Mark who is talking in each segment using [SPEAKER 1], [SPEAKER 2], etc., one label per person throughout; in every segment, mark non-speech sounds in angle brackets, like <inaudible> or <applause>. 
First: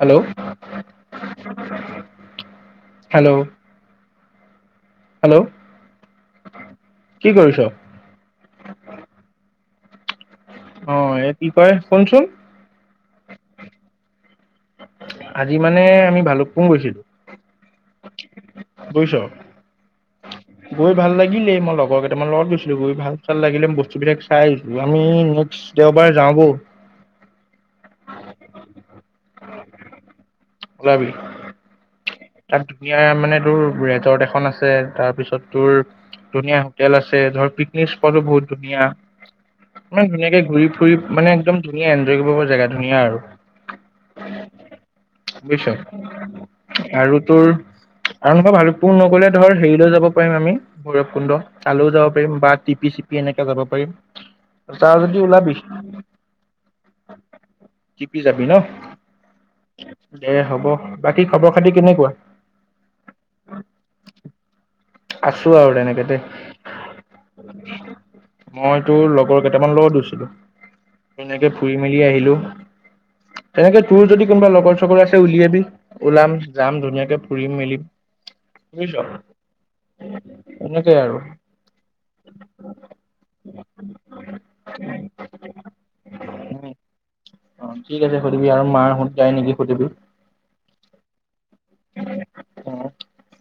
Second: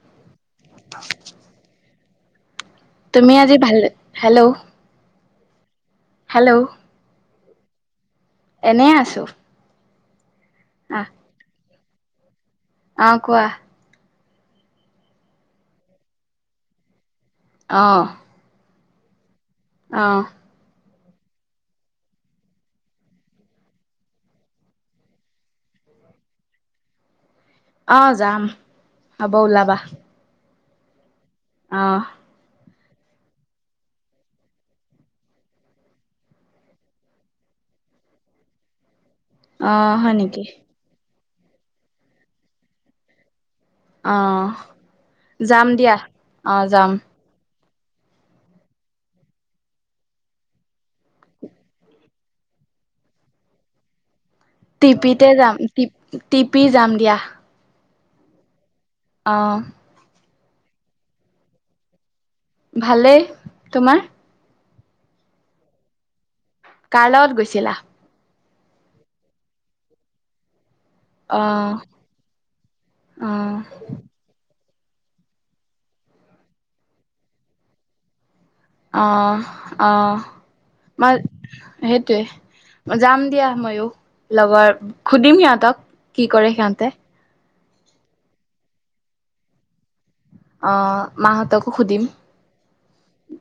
[SPEAKER 1] Hello
[SPEAKER 2] তুমি
[SPEAKER 1] hello
[SPEAKER 2] আজি ভাল, হেল্ল,
[SPEAKER 1] হেল্ল'
[SPEAKER 2] ' হেল্ল',
[SPEAKER 1] কি কৰিছ
[SPEAKER 2] এনে আছোঁ।
[SPEAKER 1] অহ, এ কি তই শুনচোন।
[SPEAKER 2] আ কোৱা।
[SPEAKER 1] আজি মানে আমি ভালুকপুং গৈছিলোঁ।
[SPEAKER 2] অহ।
[SPEAKER 1] বুইছ।
[SPEAKER 2] অহ।
[SPEAKER 1] গৈ ভাল লাগিলেই, মই লগৰ কেইটামান লগত গৈছিলোঁ। গৈ ভাল-চাল লাগিলে, বস্তুবিলাক চাই আহিছোঁ। আমি নেক্সট দেওবাৰ যাওঁ বল।
[SPEAKER 2] অহ যাম। হ'ব, ওলাবা।
[SPEAKER 1] উলাবি।
[SPEAKER 2] অহ।
[SPEAKER 1] ধুনীয়া মানে, তোৰ ৰেজৰ্ট এখন আছে, তাৰ পিছত তোৰ ধুনীয়া হোটেল আছে, ধৰ পিকনিক স্পটো বহুত ধুনীয়া।
[SPEAKER 2] অ
[SPEAKER 1] ইমান
[SPEAKER 2] হয়
[SPEAKER 1] ধুনীয়াকে
[SPEAKER 2] নেকি
[SPEAKER 1] ঘূৰি ফুৰিম। মানে একদম ধুনীয়া, এনজয় কৰিব পৰা জেগা, ধুনীয়া আৰু।
[SPEAKER 2] অহ। যাম দিয়া, অহ যাম।
[SPEAKER 1] আৰুনাইবা ভালুকপুং নগলে ধৰ, হেৰিলৈ যাব পাৰিম আমি ভৈৰৱ কুণ্ড তালৈও যাব পাৰিম বা টিপি-চিপি এনেকাে যাব পাৰিম
[SPEAKER 2] টি
[SPEAKER 1] যা যদি
[SPEAKER 2] পিতে
[SPEAKER 1] ওলাবি
[SPEAKER 2] যাম, টি-টি পি যাম দিয়া।
[SPEAKER 1] টিপি যাবি ন?
[SPEAKER 2] অ
[SPEAKER 1] দে, হ'ব। বাকী খবৰ? <unintelligible> কেনেকুৱা?
[SPEAKER 2] ভালেই, তোমাৰ?
[SPEAKER 1] আছোঁ আৰু তেনেকেতে।
[SPEAKER 2] কাৰ লগত গৈছিলা?
[SPEAKER 1] মই তোৰ লগৰ কেইটামান লগত গৈছিলোঁ।
[SPEAKER 2] অ
[SPEAKER 1] তেনেকে ফুৰি মেলি আহিলোঁ,
[SPEAKER 2] অ
[SPEAKER 1] তেনেকে তোৰ যদি কোনোবা লগৰ। সকলো আছে, উলিয়াবি, ওলাম। যাম, ধুনীয়াকে ফুৰিম-মেলিম।
[SPEAKER 2] অহ, অহ,
[SPEAKER 1] এনেকেই
[SPEAKER 2] মই
[SPEAKER 1] আৰু
[SPEAKER 2] সেইটোৱে, যাম দিয়া ময়ো। লগৰ সুধিম সিহঁতক, কি কৰে সিহঁতে।
[SPEAKER 1] অ', ঠিক আছে সুধিবি আৰু মাৰহুত যাই নেকি সুধিবি।
[SPEAKER 2] অ' মা-হঁতকো সুধিম।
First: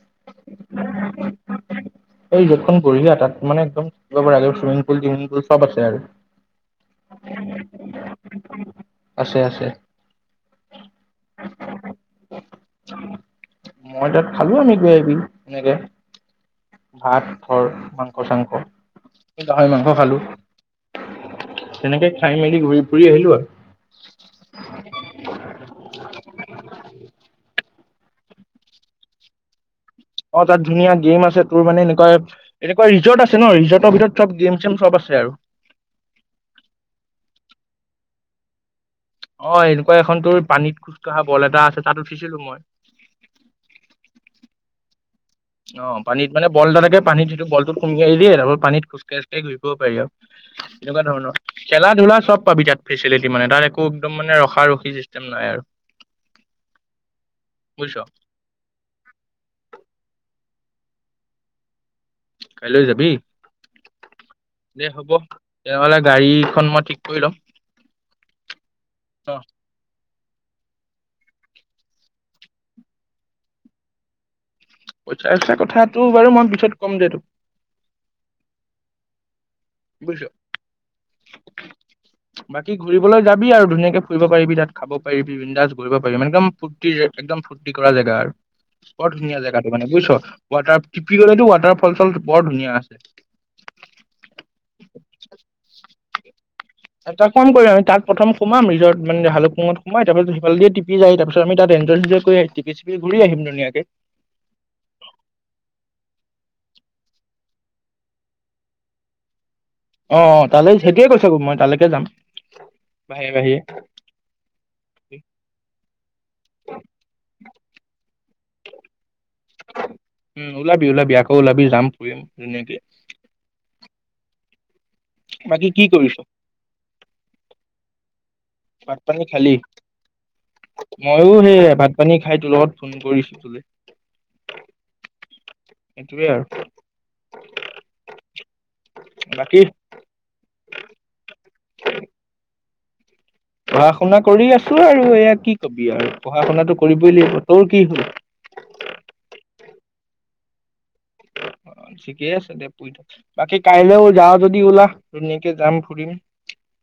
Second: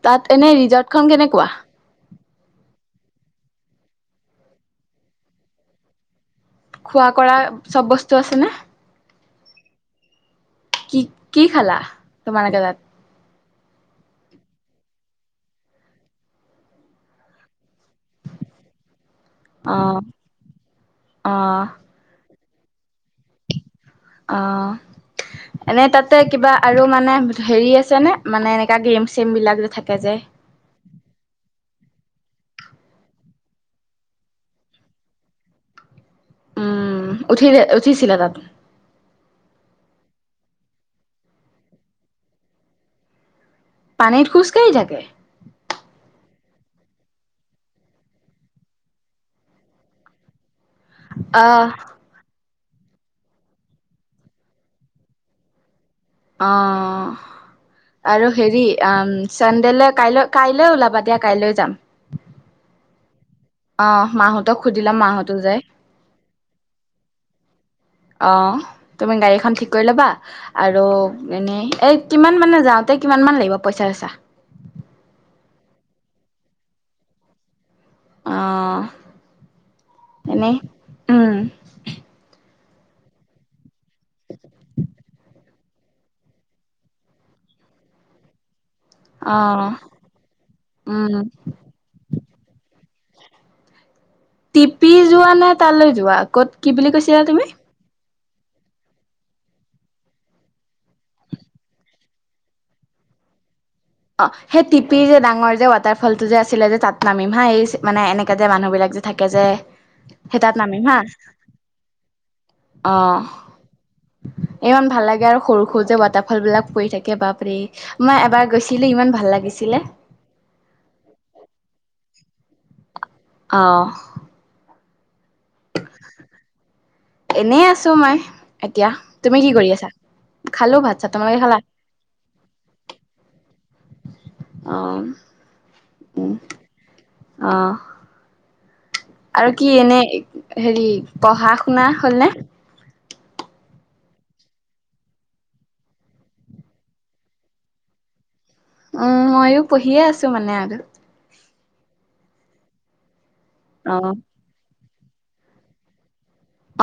[SPEAKER 2] তাত এনে ৰিজৰ্টখন কেনেকুৱা?
[SPEAKER 1] য'তখন বঢ়িয়া। তাত, মানে, একদম <unintelligible> চুইমিং পুল, চুইমিং পুল চব আছে আৰু
[SPEAKER 2] খোৱা-কৰা চব বস্তু আছেনে?
[SPEAKER 1] আছে, আছে।
[SPEAKER 2] কি, কি খালা? মানে, কেইটাত?
[SPEAKER 1] মই তাত খালোঁ। আমি কিবি, এনেকে ভাত, খৰ মাংস-চাংস, গাহৰি মাংস
[SPEAKER 2] অ',
[SPEAKER 1] খালোঁ।
[SPEAKER 2] অ',
[SPEAKER 1] তেনেকেই খাই মেলি, ঘূৰি-ফুৰি আহিলোঁ আৰু
[SPEAKER 2] অ', এনেই তাতে কিবা আৰু, মানে হেৰি আছে নে? মানে, এনেকা গেম, চেমবিলাক যে থাক
[SPEAKER 1] অ'। তাত ধুনীয়া গেম আছে। তোৰ, মানে, এনে তই, এনেকুৱা ৰিজৰ্ট আছে ন। ৰিজৰ্টৰ ভিতৰত চব গেম-চেম, চব আছে আৰু
[SPEAKER 2] উম, উঠিলে? উঠিছিলে তাত?
[SPEAKER 1] অ', এনেকুৱা এখন। তোৰ পানীত খোজকাঢ়া বল এটা আছে। তাত উঠিছিলোঁ মই।
[SPEAKER 2] পানীত, খোজকাঢ়ি থাকে?
[SPEAKER 1] অ', পানীত, মানে, বল এটা থাকে। পানীত যিটো বলটোত সুমুৱাই দিয়ে, তাৰপৰা পানীত খোজকাঢ়ি, খোজকাঢ়ি ঘূৰি ফুৰিব পাৰি আৰু এনেকুৱা ধৰণৰ,
[SPEAKER 2] অ',
[SPEAKER 1] খেলা ধূলা চব পাবি তাত। ফেচেলেটি মানে, তাত একো একদম মানে ৰখা ৰখি চিষ্টেম নাই আৰু।
[SPEAKER 2] অ',
[SPEAKER 1] বুজিছ
[SPEAKER 2] আৰু হেৰি, আম চেন্দেলে কাইলৈ কাইলৈ ওলাবা দিয়া, কাইলৈ যাম।
[SPEAKER 1] কাইলৈ যাবি?
[SPEAKER 2] অহ, মাহঁতক সুধি
[SPEAKER 1] দে
[SPEAKER 2] লম
[SPEAKER 1] হ'ব
[SPEAKER 2] মাহঁতো যায়,
[SPEAKER 1] তেনেহ'লে গাড়ীখন মই ঠিক কৰি ল'ম
[SPEAKER 2] অহ, তুমি
[SPEAKER 1] অ
[SPEAKER 2] গাড়ীখন ঠিক কৰি ল'বা। আৰু এনেই এ কিমান মানে যাওঁতে কিমান মান লাগিব পইচা চইচা?
[SPEAKER 1] পইচা চইচা কথাটো বাৰু মই পিছত ক'ম দে তোক।
[SPEAKER 2] অহ।
[SPEAKER 1] বুজিছ
[SPEAKER 2] এনেই, উম।
[SPEAKER 1] বাকী ঘূৰিবলৈ যাবি আৰু ধুনীয়াকে ফুৰিব পাৰিবি তাত, খাব পাৰিবি, বিন্দাজ ঘূৰিব পাৰিবি মানে একদম ফূৰ্তি, একদম ফূৰ্তি কৰা জেগা আৰু। বৰ ধুনীয়া জেগাটো
[SPEAKER 2] অ',
[SPEAKER 1] মানে বুইছ', ৱাটাৰ,
[SPEAKER 2] উম।
[SPEAKER 1] টিপিৰৰ ৱাটাৰ ফল চল বৰ ধুনীয়া আছ
[SPEAKER 2] টিপি যোৱা নে তালৈ যোৱা, ক'ত কি বুলি কৈছিলা
[SPEAKER 1] এটা
[SPEAKER 2] তুমি?
[SPEAKER 1] কাম কৰিম আমি তাক প্ৰথম সোমাম ৰিজৰ্ট, মানে ভালুকপুঙত সোমাই তাৰ পিছত সেইফালদিয়ে টিপি যাই, তাৰপাছত আমি তাত এঞ্জয় চেঞ্জয় কৰি টিপি চিপি ঘূৰি আহিম ধুনীয়াকে।
[SPEAKER 2] অ', সেই টিপিৰ যে ডাঙৰ যে ৱাটাৰফলটো যে আছিলে যে তাত নামিম হা, এইচ মানে এনেকে যে মানুহ বিলাক যে থাকে যে।
[SPEAKER 1] অ অ
[SPEAKER 2] সেই তাত
[SPEAKER 1] তালৈ
[SPEAKER 2] নামিম হা,
[SPEAKER 1] সেইটোৱে কৈছো মই তালৈকে যাম
[SPEAKER 2] অ',
[SPEAKER 1] বাহিৰে বাহিৰে
[SPEAKER 2] ইমান ভাল লাগে আৰু সৰু সৰু যে ৱাটাৰফল বিলাক পৰি থাকে, বাপৰে মই এবাৰ গৈছিলি ইমান ভাল লাগিছিলে
[SPEAKER 1] উম ওলাবি ওলাবি আকৌ ওলাবি যাম ফুৰিম যেনেকে
[SPEAKER 2] অ'।
[SPEAKER 1] বাকী কি কৰিছ?
[SPEAKER 2] এনেই আছো মই এতিয়া
[SPEAKER 1] ভাত পানী
[SPEAKER 2] তুমি কি
[SPEAKER 1] খালি
[SPEAKER 2] কৰি আছা? খালো ভাত চাত
[SPEAKER 1] ময়ো
[SPEAKER 2] তোমালোকে খালা?
[SPEAKER 1] সেই ভাত পানী খাই তোৰ লগত ফোন কৰিছো
[SPEAKER 2] অ',
[SPEAKER 1] সেইটোৱে আৰু।
[SPEAKER 2] অ', আৰু
[SPEAKER 1] বাকী
[SPEAKER 2] কি এনে হেৰি পঢ়া শুনা হলনে
[SPEAKER 1] পঢ়া শুনা কৰি আছো আৰু এয়া কি কবি আৰু পঢ়া শুনাটো কৰিবই লাগিব তোৰ কি হ'ল
[SPEAKER 2] উম ময়ো পঢ়িয়ে আছো মানে আৰু
[SPEAKER 1] <unintelligible> আছে দে পুই থাক বাকি কাইলৈও
[SPEAKER 2] অ',
[SPEAKER 1] যাওঁ যদি ওলা। ধুনীয়াকে যাম ফুৰিম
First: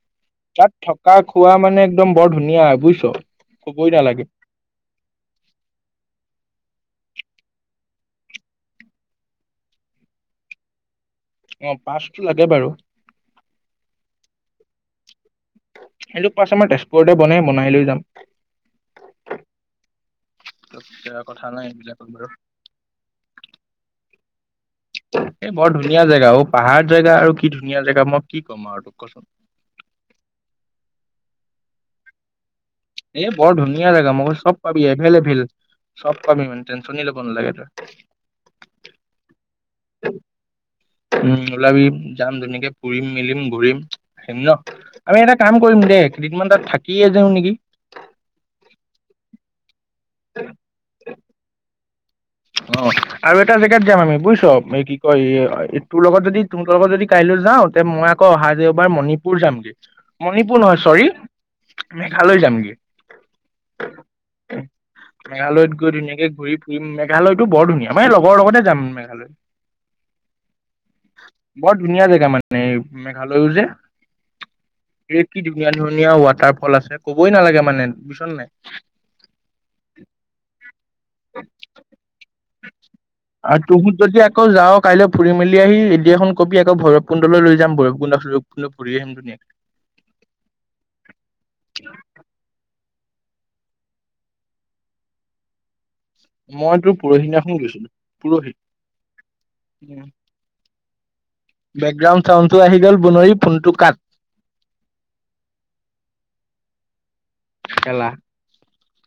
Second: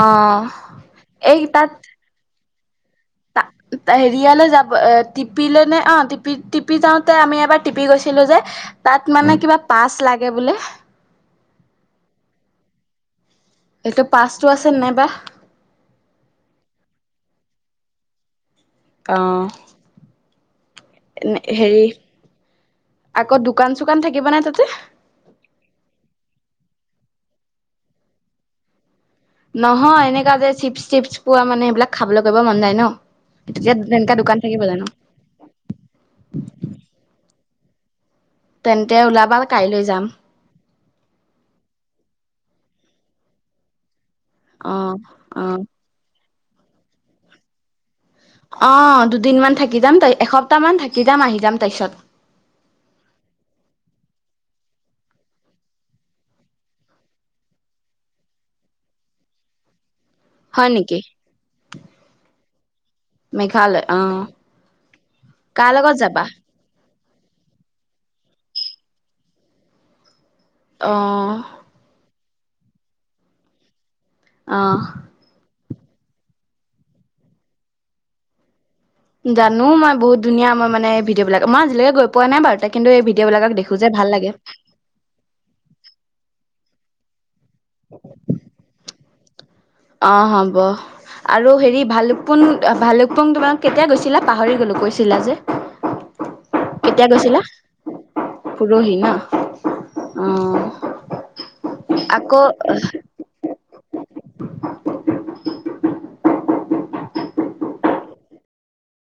[SPEAKER 2] অ',
[SPEAKER 1] তাত থকা খোৱা মানে একদম বৰ ধুনীয়া আৰু <inaudible>
[SPEAKER 2] <unintelligible> হেৰিয়ালে যাব, এ টিপিলে নে, অ', টিপি-টিপি যাওঁ আমি এবাৰ টিপি গৈছিলো যে, তাত মানে কিবা পাছ লাগে বোলে।
[SPEAKER 1] অ পাছটো লাগে বাৰু
[SPEAKER 2] এইটো পাচটো আছে নাই বা
[SPEAKER 1] সেইটো পাছ আমাৰ তেজপুৰতে বনায়, বনাই লৈ যাম।
[SPEAKER 2] অ <inaudible> এ
[SPEAKER 1] কথা নাই
[SPEAKER 2] হেৰি
[SPEAKER 1] এইবিলাকত বাৰু
[SPEAKER 2] <inaudible> আকৌ দোকান চোকান থাকে কি বনাই তাতে
[SPEAKER 1] এ বৰ ধুনীয়া জেগা অ' পাহাৰ জেগা আৰু কি ধুনীয়া জেগা মই কি ক'ম আৰু তোক কচোন
[SPEAKER 2] নহয় এনেককা যে চিপছ চিপছ পোৱা মানে সেইবাক খাবলৈ কৰিব মন যায় ন।
[SPEAKER 1] এ বৰ
[SPEAKER 2] তেতিয়া
[SPEAKER 1] ধুনীয়া জোগা
[SPEAKER 2] তেনেকা দোকান
[SPEAKER 1] মই চব
[SPEAKER 2] থাকিব
[SPEAKER 1] পাবি
[SPEAKER 2] জানো
[SPEAKER 1] এভেইলে এভেল চব পাবি মানে টেনচন ল'ব নালাগে তই <inaudible>
[SPEAKER 2] তেন্তে ওলাবা কাইলৈ যাম
[SPEAKER 1] উম ওলাবি যাম ধুনীয়াকে ফুৰিম মেলিম ঘূৰিম আহিম
[SPEAKER 2] অ
[SPEAKER 1] ন' আমি এটা
[SPEAKER 2] অ
[SPEAKER 1] কাম কৰিম দে কেইদিনমান তাত থাকিয়ে যাওঁ নেকি?
[SPEAKER 2] অ দুদিনমান থাকি থাকি যাম এসপ্তামান থাকি যাম আহি যাম তাৰপিছত
[SPEAKER 1] অ আৰু এটা জেগাত যাম আমি বুজিছো এই কি কয় তোৰ লগত যদি তোৰ লগত যদি কাইলৈ যাওঁ তে মই আকৌ অহা দেওবাৰে মণিপুৰ যামগে মণিপুৰ
[SPEAKER 2] হয়
[SPEAKER 1] নহয়
[SPEAKER 2] নেকি
[SPEAKER 1] চৰি মেঘালয় যামগে
[SPEAKER 2] মেঘালয় অ
[SPEAKER 1] মেঘালয়ত
[SPEAKER 2] কাৰ
[SPEAKER 1] গৈ
[SPEAKER 2] লগত যাবা
[SPEAKER 1] ধুনীয়াকে ঘূৰি ফুৰি মেঘালয়তটো বৰ ধুনীয়া মই লগৰ লগতে যাম মেঘালয়
[SPEAKER 2] অ
[SPEAKER 1] বৰ ধুনীয়া জেগা মানে নে মেঘালয়ো যে
[SPEAKER 2] অ'।
[SPEAKER 1] এ কি ধুনীয়া ধুনীয়া ৱাটাৰ ফল আছে, ক'বই নালাগে মানে বুইছ নাই।
[SPEAKER 2] জানো মই বহুত ধুনীয়া মই মানে বিলাক, মই আজিলকে গৈ পোৱা নাই বাৰু কিন্তু এই ভিডিঅ' বিলাকক
[SPEAKER 1] আৰু
[SPEAKER 2] দেখো যে
[SPEAKER 1] তুহুত
[SPEAKER 2] ভাল
[SPEAKER 1] যদি
[SPEAKER 2] লাগে
[SPEAKER 1] আকৌ যাৱ, কাইলৈ ফুৰি মেলি আহি ৰেদি এখন কবি আক <unintelligible> লৈ যাম, ভৈৰৱকুণ্ড চৈৰৱকুণ্ড ফুৰি আহিম <unintelligible>
[SPEAKER 2] অ', হ'ব। আৰু হেৰি ভালুকপোন্দ ভালুক <unintelligible> কেতিয়া গৈছিলা, পাহৰি গ'লো কৈছিলা যে।
[SPEAKER 1] মই তোৰ
[SPEAKER 2] কেতিয়া
[SPEAKER 1] পুৰহি
[SPEAKER 2] গৈছিলা
[SPEAKER 1] দিনাখন গৈছিলো, পুৰহি।
[SPEAKER 2] পৰহি ন অ
[SPEAKER 1] বেকগ্ৰাউন্দ চাউন্দটো
[SPEAKER 2] আকৌ
[SPEAKER 1] আহি গল <unintelligible> ফোনটো <unintelligible>